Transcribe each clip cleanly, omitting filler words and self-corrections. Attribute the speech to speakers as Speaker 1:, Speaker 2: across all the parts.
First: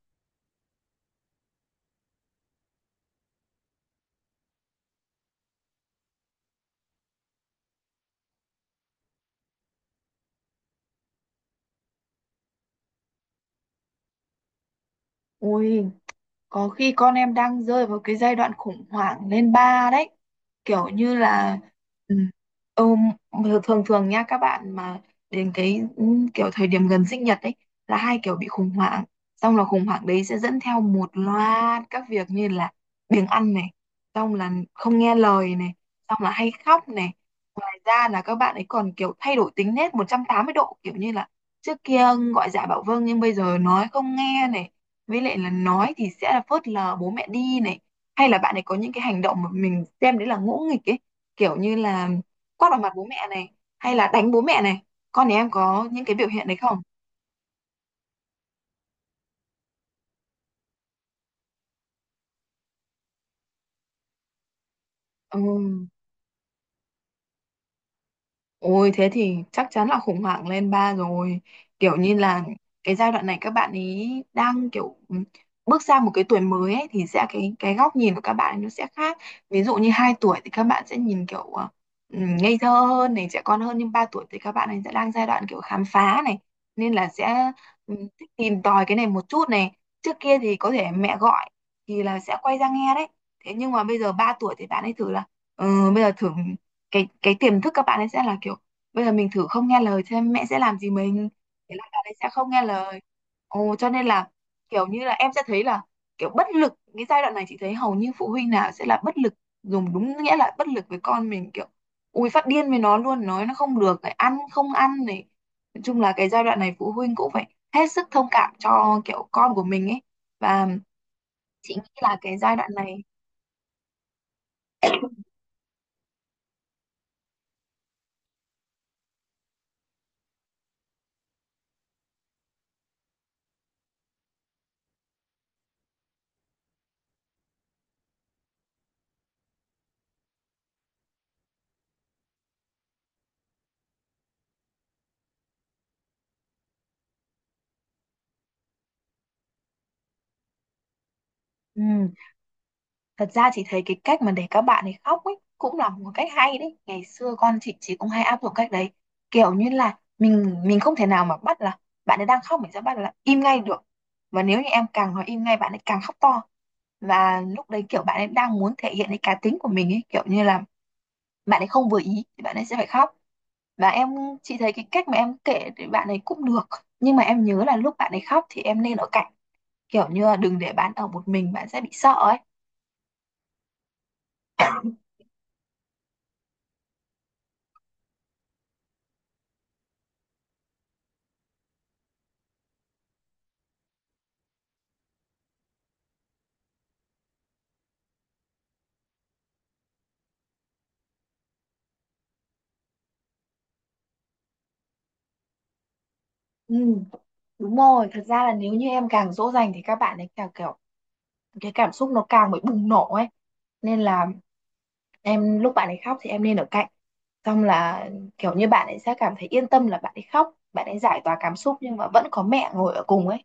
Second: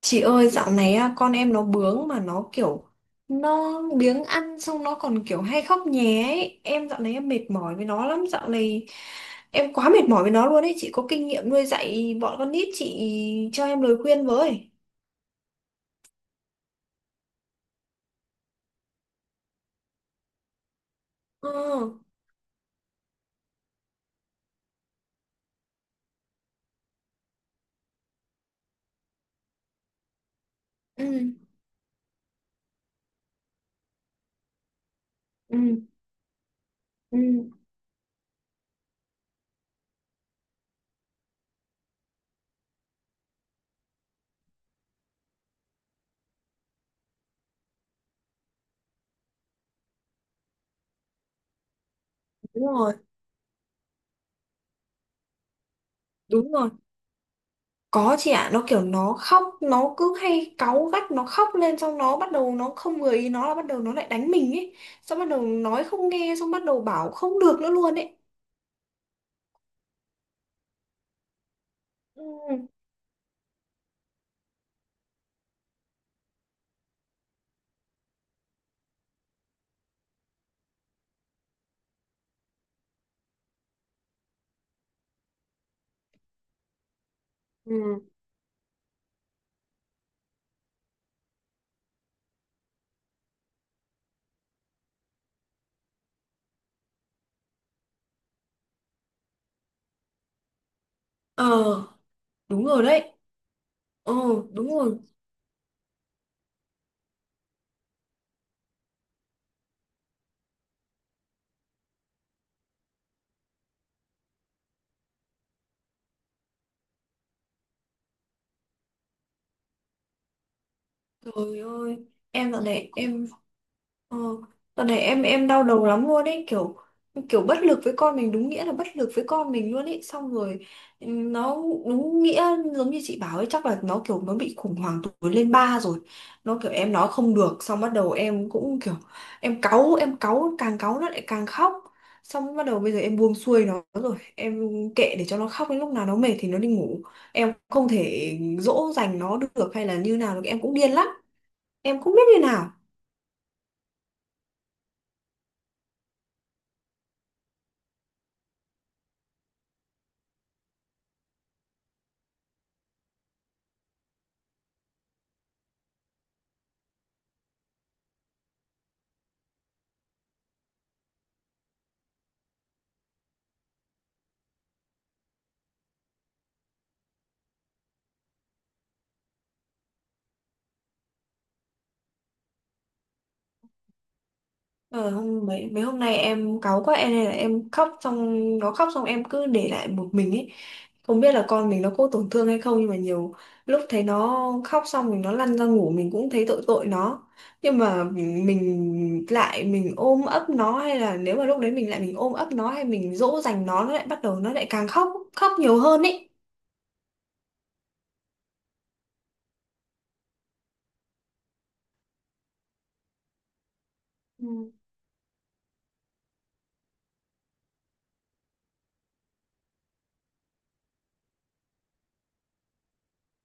Speaker 1: Chị ơi, dạo này á, con em nó bướng mà nó kiểu nó biếng ăn, xong nó còn kiểu hay khóc nhé ấy. Em dạo này em mệt mỏi với nó lắm, dạo này em quá mệt mỏi với nó luôn ấy. Chị có kinh nghiệm nuôi dạy bọn con nít, chị cho em lời khuyên với.
Speaker 2: Ui, có khi con em đang rơi vào cái giai đoạn khủng hoảng lên ba đấy. Kiểu như
Speaker 1: Ờ.
Speaker 2: là ừ, thường thường nha các bạn mà đến kiểu thời điểm gần sinh nhật ấy là hai kiểu bị khủng hoảng. Xong là khủng hoảng đấy sẽ dẫn theo
Speaker 1: Ừ.
Speaker 2: một loạt các việc như là biếng ăn này, xong là không nghe lời này,
Speaker 1: Ừ.
Speaker 2: xong là hay khóc này,
Speaker 1: Ừ.
Speaker 2: ra là các bạn ấy còn kiểu thay đổi tính nết 180 độ, kiểu như là trước kia gọi dạ bảo vâng nhưng bây giờ nói không nghe này, với lại là nói thì sẽ là phớt lờ bố mẹ đi này, hay là bạn ấy có những cái hành động mà mình xem đấy là ngỗ nghịch ấy, kiểu như là
Speaker 1: Đúng
Speaker 2: quát vào mặt
Speaker 1: rồi.
Speaker 2: bố mẹ này, hay là đánh bố mẹ này, con nhà em có những cái biểu hiện
Speaker 1: Đúng
Speaker 2: đấy
Speaker 1: rồi.
Speaker 2: không?
Speaker 1: Có, chị ạ. Nó kiểu nó khóc, nó cứ hay cáu gắt, nó khóc lên xong nó bắt đầu, nó không vừa ý nó là bắt đầu nó lại đánh mình ấy. Xong bắt
Speaker 2: Ừ.
Speaker 1: đầu nói không nghe, xong bắt đầu bảo không được nữa luôn ấy.
Speaker 2: Ôi thế thì chắc chắn là khủng hoảng lên ba rồi. Kiểu như
Speaker 1: Ừ.
Speaker 2: là cái giai đoạn này các bạn ấy đang kiểu bước sang một cái tuổi mới ấy, thì sẽ cái góc nhìn của các bạn ấy nó sẽ khác. Ví dụ như 2 tuổi thì các bạn sẽ nhìn kiểu ngây thơ hơn này, trẻ con hơn, nhưng 3 tuổi thì các bạn ấy sẽ đang giai đoạn kiểu khám phá này, nên là sẽ ừ,
Speaker 1: Ừ.
Speaker 2: thích tìm tòi cái này một chút này. Trước kia thì có thể mẹ gọi thì là sẽ quay ra nghe đấy. Thế nhưng mà bây giờ 3 tuổi thì bạn ấy thử là bây giờ thử cái tiềm thức các bạn ấy sẽ là kiểu bây giờ mình thử không nghe lời xem mẹ sẽ làm gì mình, thế là
Speaker 1: Ờ,
Speaker 2: bạn ấy sẽ không nghe
Speaker 1: đúng rồi
Speaker 2: lời.
Speaker 1: đấy.
Speaker 2: Ồ cho nên
Speaker 1: Ờ,
Speaker 2: là
Speaker 1: đúng
Speaker 2: kiểu
Speaker 1: rồi.
Speaker 2: như là em sẽ thấy là kiểu bất lực, cái giai đoạn này chị thấy hầu như phụ huynh nào sẽ là bất lực, dùng đúng nghĩa là bất lực với con mình, kiểu ui phát điên với nó luôn, nói nó không được này, ăn không ăn này, nói chung là cái giai đoạn này phụ huynh cũng phải hết sức thông cảm cho kiểu con của mình ấy. Và
Speaker 1: Trời
Speaker 2: chị nghĩ
Speaker 1: ơi!
Speaker 2: là cái
Speaker 1: Em
Speaker 2: giai
Speaker 1: dạo
Speaker 2: đoạn
Speaker 1: này
Speaker 2: này
Speaker 1: em Ờ, đợt này em đau đầu lắm luôn ấy, kiểu kiểu bất lực với con mình, đúng nghĩa là bất lực với con mình luôn ấy, xong rồi nó đúng nghĩa, giống như chị bảo ấy, chắc là nó kiểu nó bị khủng hoảng tuổi lên ba rồi. Nó kiểu em nói không được, xong bắt đầu em cũng kiểu em cáu, em cáu càng cáu nó lại càng khóc. Xong bắt đầu bây giờ em buông xuôi nó rồi, em kệ để cho nó khóc đến lúc nào nó mệt thì nó đi ngủ, em không thể dỗ dành nó được hay là như nào được, em cũng điên lắm, em
Speaker 2: ừ,
Speaker 1: không biết như nào.
Speaker 2: thật ra chị thấy cái cách mà để các bạn ấy khóc ấy cũng là một cách hay đấy. Ngày xưa con chị cũng hay áp dụng cách đấy. Kiểu như là mình không thể nào mà bắt là bạn ấy đang khóc mình sẽ bắt là im ngay được. Và nếu như em càng nói im ngay bạn ấy càng khóc to. Và lúc đấy kiểu bạn ấy đang muốn thể hiện cái cá tính của mình ấy, kiểu như là bạn ấy không vừa ý thì bạn ấy sẽ phải khóc. Và chị thấy cái cách mà em kể thì bạn ấy cũng được. Nhưng mà em nhớ là lúc bạn ấy khóc thì em nên ở cạnh, kiểu như là đừng để bạn ở một mình, bạn sẽ bị sợ ấy.
Speaker 1: Ờ, hôm mấy mấy hôm nay em cáu quá, em nên là em khóc xong nó khóc xong em cứ để lại một mình ấy, không biết là con mình nó có tổn thương hay không. Nhưng mà nhiều lúc thấy nó khóc xong, mình nó lăn ra ngủ, mình cũng thấy tội tội nó. Nhưng mà mình lại mình ôm ấp nó, hay là nếu mà lúc đấy mình lại mình ôm ấp nó hay mình dỗ dành nó lại bắt đầu nó lại càng khóc, khóc nhiều hơn ấy.
Speaker 2: Ừ, đúng rồi, thật ra là nếu như em càng dỗ dành thì các bạn ấy càng kiểu cái cảm xúc nó càng bị bùng nổ ấy. Nên là
Speaker 1: Ừ.
Speaker 2: em lúc bạn ấy khóc thì em nên ở cạnh. Xong là kiểu như bạn ấy sẽ cảm thấy yên tâm là bạn ấy khóc, bạn ấy giải tỏa cảm xúc nhưng mà vẫn có mẹ ngồi ở cùng ấy.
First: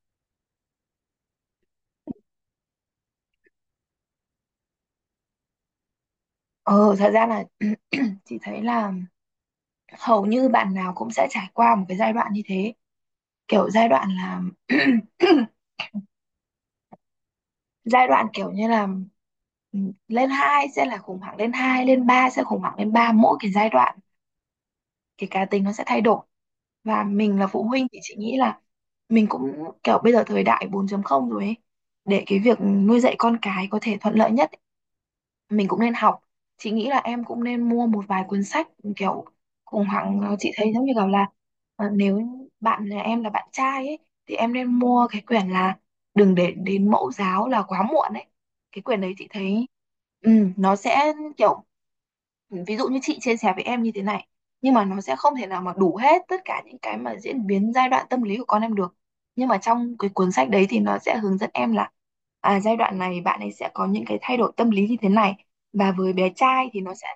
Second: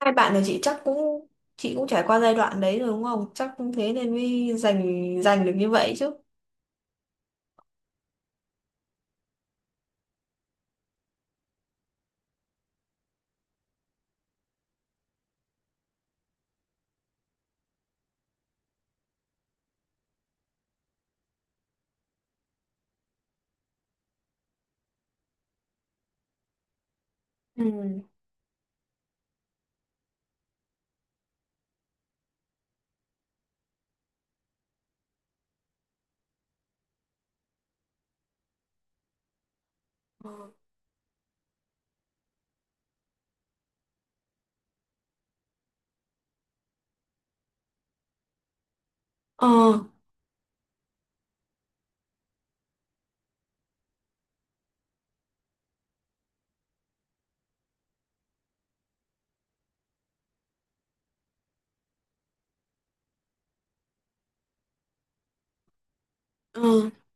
Speaker 1: Hai bạn là chị chắc cũng, chị cũng trải qua giai đoạn đấy rồi đúng không? Chắc cũng thế nên mới dành dành được như vậy chứ.
Speaker 2: Ờ, thật ra là chị thấy là hầu như bạn nào cũng sẽ trải qua một cái giai đoạn như thế. Kiểu giai đoạn là giai đoạn kiểu như là ừ, lên 2 sẽ là khủng hoảng lên 2, lên 3 sẽ khủng hoảng lên ba, mỗi cái giai đoạn cái cá tính nó sẽ thay đổi, và mình là phụ huynh thì chị nghĩ là mình cũng kiểu bây giờ thời đại 4.0 rồi ấy, để cái việc nuôi dạy con cái có thể thuận lợi nhất mình cũng nên học. Chị nghĩ là em cũng nên mua một vài cuốn sách kiểu khủng hoảng. Ờ, chị
Speaker 1: Ừ.
Speaker 2: thấy giống như kiểu là nếu bạn là em là bạn trai ấy thì em nên mua cái quyển là đừng để đến mẫu giáo là quá muộn ấy. Cái quyển đấy chị
Speaker 1: Ờ,
Speaker 2: thấy ừ, nó sẽ kiểu ví dụ như chị chia sẻ với em như thế này nhưng mà nó sẽ không thể nào mà đủ hết tất cả những cái mà diễn biến giai đoạn tâm lý của con em được, nhưng mà trong cái cuốn sách đấy thì nó sẽ hướng dẫn em là à, giai đoạn này bạn ấy sẽ có những cái thay đổi tâm lý như thế này, và với bé
Speaker 1: ờ,
Speaker 2: trai thì nó sẽ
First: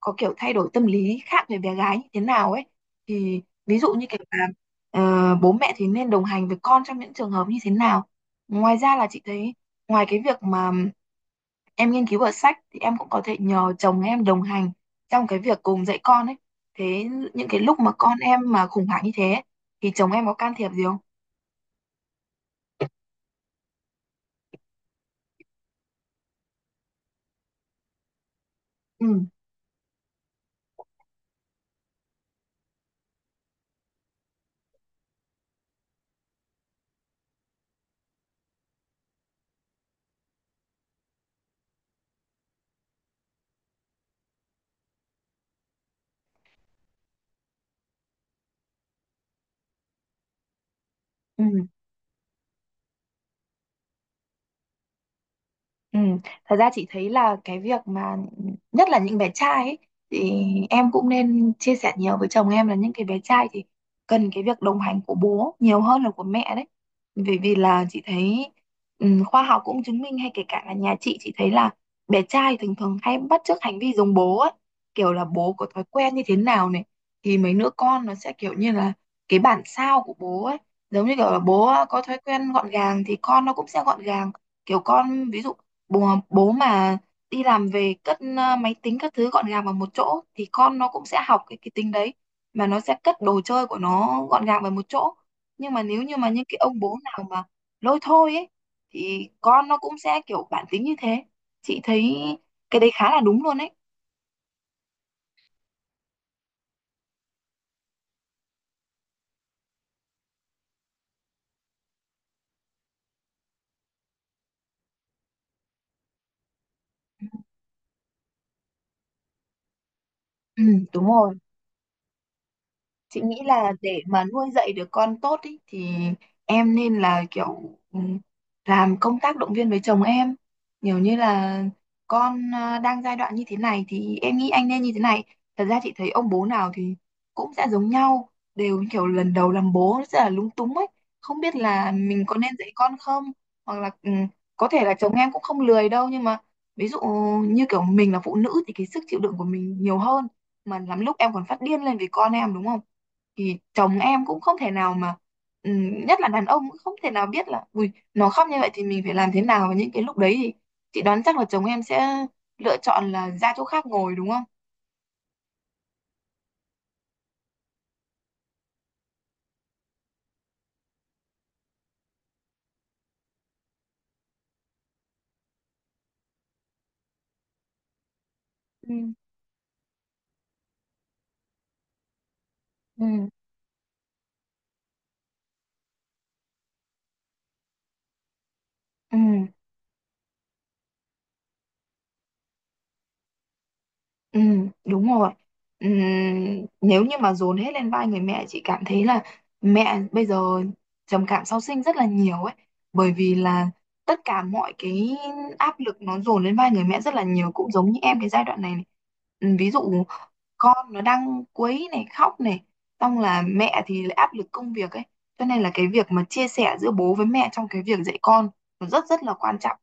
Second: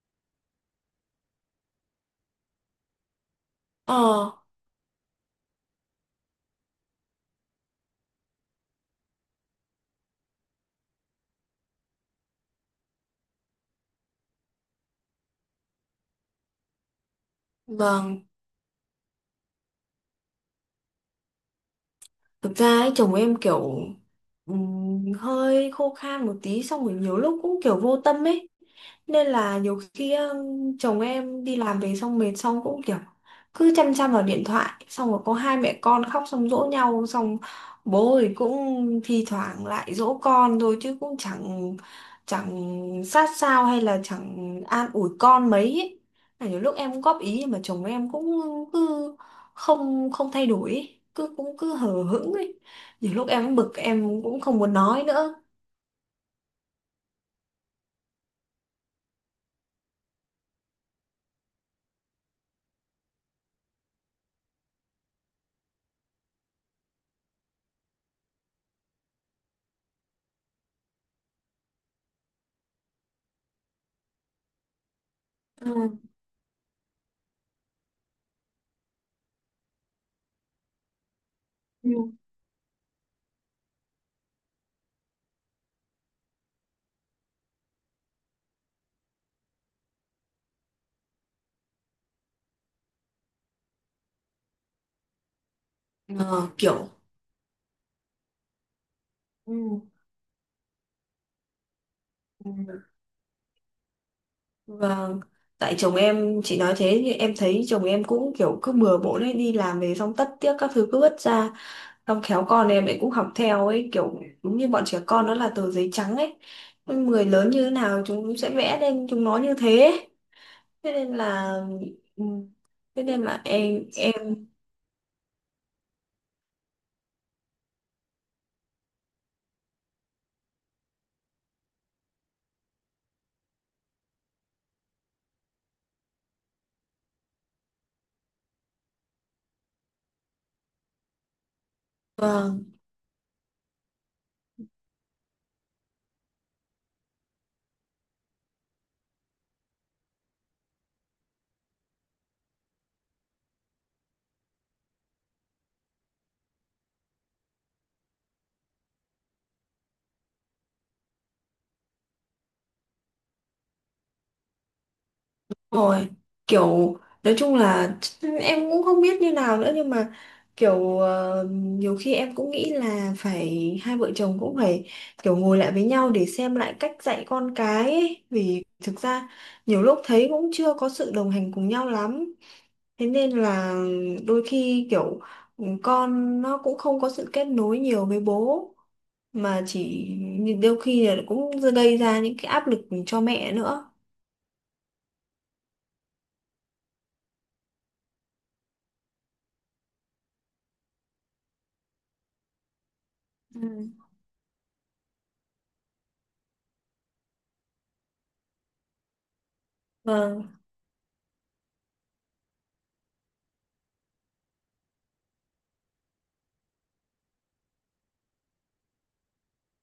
Speaker 2: có kiểu thay đổi tâm lý khác với bé gái như thế nào ấy, thì ví dụ như kiểu
Speaker 1: ờ,
Speaker 2: là bố mẹ thì nên đồng hành với con trong những trường hợp như thế nào. Ngoài ra là chị thấy ngoài cái việc mà em nghiên cứu ở sách thì em cũng có thể nhờ chồng em đồng hành trong cái việc cùng dạy con ấy. Thế những cái lúc mà con
Speaker 1: vâng.
Speaker 2: em mà khủng hoảng như thế ấy, thì chồng em có can thiệp gì không?
Speaker 1: Thực ra ấy, chồng em kiểu hơi khô khan một tí, xong rồi nhiều lúc cũng kiểu vô tâm ấy.
Speaker 2: Ừ,
Speaker 1: Nên là nhiều khi chồng em đi làm về xong mệt xong cũng kiểu cứ chăm chăm vào điện thoại. Xong rồi có hai mẹ con khóc, xong dỗ nhau xong bố thì cũng thi thoảng lại dỗ con thôi chứ cũng chẳng chẳng sát sao hay là chẳng an ủi con mấy ấy. Là nhiều lúc em cũng góp ý nhưng mà chồng em cũng cứ không không thay đổi ấy. cứ
Speaker 2: ừ.
Speaker 1: cũng cứ hờ hững ấy, nhiều lúc em bực em cũng không muốn nói nữa.
Speaker 2: Ừ, thật ra chị thấy là cái việc mà nhất là những bé trai ấy, thì em cũng nên chia sẻ nhiều với chồng em là những cái bé trai thì cần cái việc đồng hành của bố nhiều hơn là của mẹ đấy. Bởi vì là chị thấy khoa học cũng chứng minh hay kể cả là nhà chị thấy là bé trai thường thường hay bắt chước hành vi giống bố ấy, kiểu là bố có thói
Speaker 1: Ừ.
Speaker 2: quen như thế nào này thì mấy đứa con nó sẽ kiểu như là cái bản sao của bố ấy, giống như kiểu là bố
Speaker 1: Ừ.
Speaker 2: có thói quen gọn gàng thì con nó cũng sẽ gọn gàng. Kiểu con ví dụ bố mà đi làm về cất máy tính các thứ gọn gàng vào một chỗ thì con nó cũng sẽ học cái tính đấy, mà nó sẽ cất đồ chơi của nó gọn gàng vào một chỗ. Nhưng mà nếu như mà những
Speaker 1: Ờ,
Speaker 2: cái ông
Speaker 1: kiểu.
Speaker 2: bố nào mà lôi thôi ấy thì con nó
Speaker 1: Ừ.
Speaker 2: cũng sẽ kiểu bản tính như thế. Chị thấy cái
Speaker 1: Ừ.
Speaker 2: đấy khá là đúng luôn ấy.
Speaker 1: Và tại chồng em, chị nói thế thì em thấy chồng em cũng kiểu cứ bừa bộn ấy, đi làm về xong tất tiếc các thứ cứ vứt ra. Xong khéo con em ấy cũng học theo ấy, kiểu đúng như bọn trẻ con nó là tờ giấy trắng ấy, người lớn như thế nào chúng sẽ vẽ lên chúng nó như thế ấy.
Speaker 2: ừ,
Speaker 1: Thế
Speaker 2: Đúng
Speaker 1: nên
Speaker 2: rồi,
Speaker 1: là, ừ, thế
Speaker 2: chị
Speaker 1: nên
Speaker 2: nghĩ
Speaker 1: là
Speaker 2: là
Speaker 1: em
Speaker 2: để mà
Speaker 1: em
Speaker 2: nuôi dạy được con tốt ý, thì em nên là kiểu làm công tác động viên với chồng em nhiều, như là con à, đang giai đoạn như thế này thì em nghĩ anh nên như thế này. Thật ra chị thấy ông bố nào thì cũng sẽ giống nhau, đều kiểu lần đầu làm bố rất là lúng túng ấy, không biết là mình có nên
Speaker 1: ờ,
Speaker 2: dạy con không, hoặc là có thể là chồng em cũng không lười đâu nhưng mà ví dụ như kiểu mình là phụ nữ thì cái sức chịu đựng của mình nhiều hơn, mà lắm lúc em còn phát điên lên vì con em đúng không, thì chồng em cũng không thể nào mà nhất là đàn ông cũng không thể nào biết là ui nó khóc như vậy thì mình phải làm thế nào, và những cái lúc đấy thì chị đoán chắc là chồng em sẽ lựa chọn là ra chỗ khác ngồi đúng không?
Speaker 1: rồi, kiểu nói chung là em cũng không biết như nào nữa, nhưng mà kiểu nhiều khi em cũng nghĩ là phải hai vợ chồng cũng phải kiểu ngồi lại với nhau để xem lại cách dạy con cái ấy. Vì
Speaker 2: Ừ.
Speaker 1: thực ra nhiều lúc thấy cũng chưa có sự đồng hành cùng nhau lắm, thế
Speaker 2: Ừ,
Speaker 1: nên là đôi khi kiểu con nó cũng không có sự kết nối nhiều với bố,
Speaker 2: ừ,
Speaker 1: mà chỉ đôi khi là cũng gây ra những cái áp lực cho mẹ nữa.
Speaker 2: ừ, đúng rồi. Nếu như mà dồn hết lên vai người mẹ, chị cảm thấy là mẹ bây giờ trầm cảm sau sinh rất là nhiều ấy, bởi vì
Speaker 1: Ừ.
Speaker 2: là tất cả mọi cái áp lực nó dồn lên vai người mẹ rất là nhiều, cũng giống như em cái giai đoạn này. Ví dụ
Speaker 1: Vâng,
Speaker 2: con nó đang quấy này, khóc này, xong là mẹ thì lại áp lực công việc ấy, cho nên là cái việc mà chia sẻ giữa bố với mẹ trong cái việc dạy con nó rất rất là quan trọng.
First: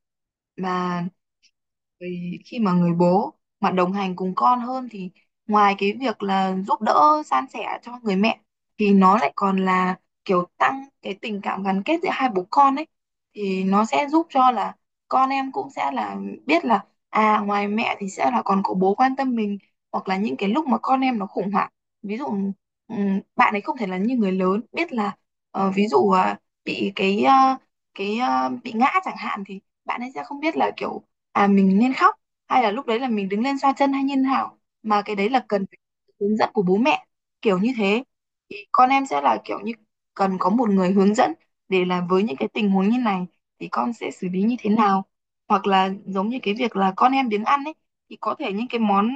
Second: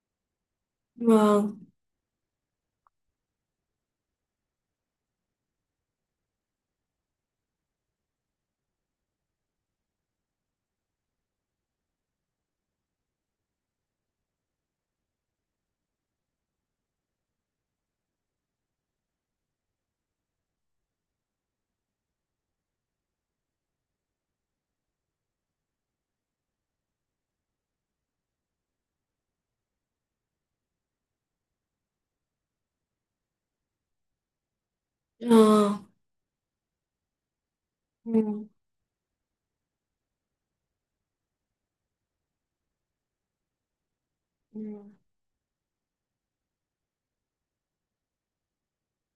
Speaker 2: Mà
Speaker 1: vâng.
Speaker 2: vì khi mà người bố mà đồng hành cùng con hơn thì ngoài cái việc là giúp đỡ san sẻ cho người mẹ thì nó lại còn là kiểu tăng cái tình cảm gắn kết giữa hai bố con ấy, thì nó sẽ giúp cho là con em cũng sẽ là biết là à, ngoài mẹ thì sẽ là còn có bố quan tâm mình. Hoặc là những cái lúc mà con em nó khủng hoảng, ví dụ bạn ấy không thể là như người lớn biết là ví dụ à, bị bị ngã chẳng hạn thì bạn ấy sẽ không biết là kiểu à mình nên khóc hay là lúc đấy là mình đứng lên xoa chân hay như thế nào, mà cái đấy là cần
Speaker 1: Ờ,
Speaker 2: phải có sự hướng dẫn của bố mẹ kiểu như thế,
Speaker 1: ừ,
Speaker 2: thì con em sẽ là kiểu như cần có một người hướng dẫn để là với những cái tình huống như này thì con sẽ xử lý như
Speaker 1: ừ,
Speaker 2: thế nào. Hoặc là giống như cái việc là con em biếng ăn ấy thì có thể những cái món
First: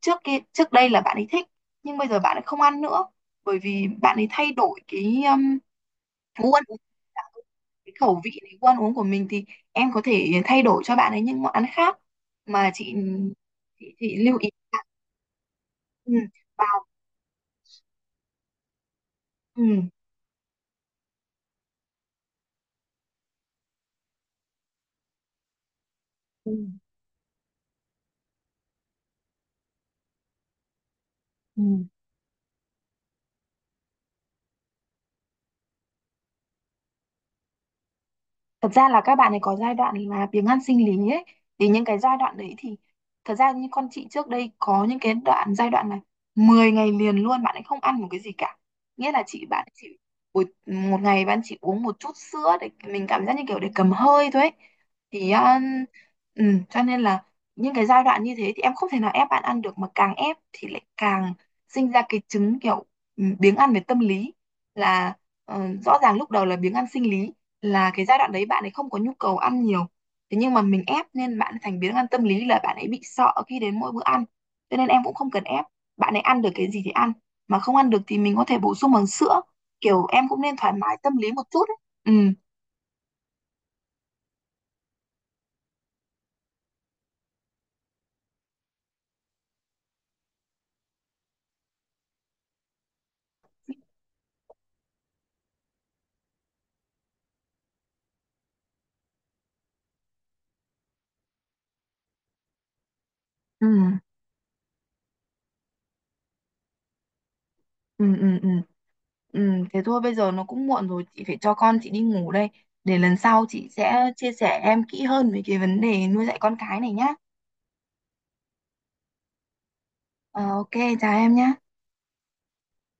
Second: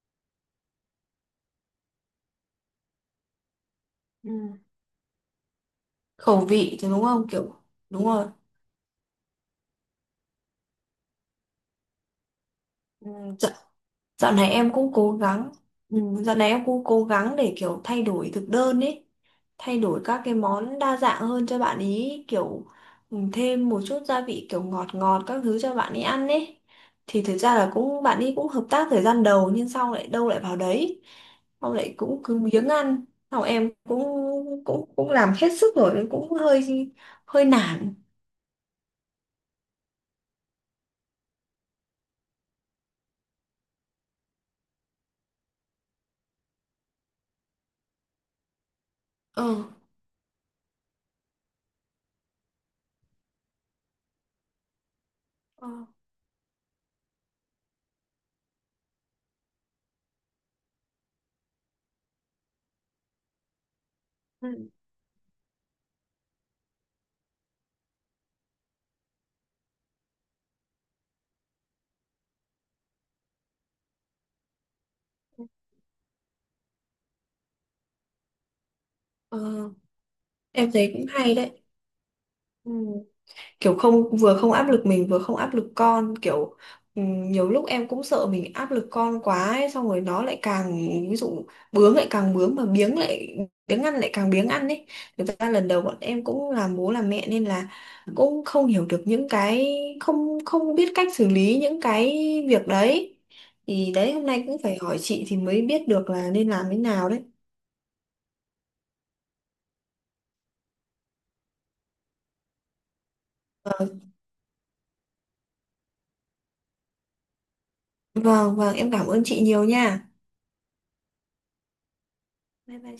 Speaker 2: trước kia trước đây là bạn ấy thích nhưng bây giờ bạn ấy không ăn nữa, bởi vì bạn ấy
Speaker 1: ừ,
Speaker 2: thay đổi cái
Speaker 1: khẩu
Speaker 2: phú ăn
Speaker 1: vị
Speaker 2: uống,
Speaker 1: thì đúng không, kiểu.
Speaker 2: cái
Speaker 1: Đúng
Speaker 2: khẩu
Speaker 1: rồi.
Speaker 2: vị, cái gu ăn uống của mình, thì em có thể thay đổi cho bạn ấy những món ăn khác, mà
Speaker 1: Ừ, dạo,
Speaker 2: chị,
Speaker 1: dạo
Speaker 2: lưu ý
Speaker 1: này em
Speaker 2: là,
Speaker 1: cũng cố gắng. Ừ,
Speaker 2: ừ,
Speaker 1: dạo này em cũng
Speaker 2: vào
Speaker 1: cố gắng để kiểu thay đổi thực đơn ấy, thay
Speaker 2: ừ,
Speaker 1: đổi các cái món đa dạng hơn cho bạn ý, kiểu ừ, thêm một chút gia vị kiểu ngọt ngọt các thứ cho bạn ấy ăn
Speaker 2: ừ.
Speaker 1: ấy. Thì thực ra là cũng bạn ấy cũng hợp tác thời gian đầu nhưng sau lại đâu lại vào đấy,
Speaker 2: ừ.
Speaker 1: xong lại cũng cứ biếng ăn, sau em cũng cũng cũng làm hết sức rồi, cũng hơi hơi nản.
Speaker 2: thật ra là các bạn ấy có giai đoạn là biếng ăn sinh lý ấy, thì những cái giai đoạn đấy thì thật ra như con chị trước đây có những cái giai đoạn là 10 ngày liền luôn bạn ấy không ăn một cái gì cả, nghĩa là
Speaker 1: Ờ.
Speaker 2: chị bạn ấy chỉ buổi một ngày bạn chỉ uống một chút sữa để mình cảm giác như kiểu để cầm hơi thôi ấy. Thì
Speaker 1: Ờ,
Speaker 2: ừ, cho nên là những cái giai đoạn như thế thì em không thể nào ép bạn ăn được, mà càng ép thì lại càng sinh ra cái chứng kiểu biếng ăn về tâm lý,
Speaker 1: ừ,
Speaker 2: là rõ ràng lúc đầu là biếng ăn sinh lý, là cái giai đoạn đấy bạn ấy không có nhu cầu ăn nhiều, thế nhưng mà mình ép nên bạn ấy thành biến ăn tâm lý, là bạn ấy bị sợ khi đến mỗi bữa ăn, cho nên em cũng không cần
Speaker 1: ừ,
Speaker 2: ép, bạn ấy ăn được cái gì thì ăn, mà không ăn được thì mình có thể bổ sung bằng
Speaker 1: ờ,
Speaker 2: sữa, kiểu em cũng nên
Speaker 1: em
Speaker 2: thoải
Speaker 1: thấy
Speaker 2: mái
Speaker 1: cũng
Speaker 2: tâm lý
Speaker 1: hay
Speaker 2: một
Speaker 1: đấy.
Speaker 2: chút ấy. ừ
Speaker 1: Ừ, kiểu không, vừa không áp lực mình vừa không áp lực con, kiểu nhiều lúc em cũng sợ mình áp lực con quá ấy, xong rồi nó lại càng, ví dụ bướng lại càng bướng mà biếng ăn lại càng biếng ăn ấy. Thực ra lần đầu bọn em cũng làm bố làm mẹ nên là cũng không hiểu được những cái, không không biết cách xử lý những cái việc đấy.
Speaker 2: Ừ,
Speaker 1: Thì đấy hôm nay cũng phải hỏi chị thì mới biết được là nên làm thế nào đấy.
Speaker 2: ừ, ừ, ừ. ừ. Thế thôi bây giờ nó cũng muộn rồi, chị phải cho con chị đi ngủ đây, để lần sau chị sẽ chia sẻ em kỹ hơn về cái vấn đề nuôi dạy con cái này nhá.
Speaker 1: Vâng, vâng, em cảm ơn chị nhiều nha.
Speaker 2: Ờ, ok, chào em nhá.
Speaker 1: Bye bye.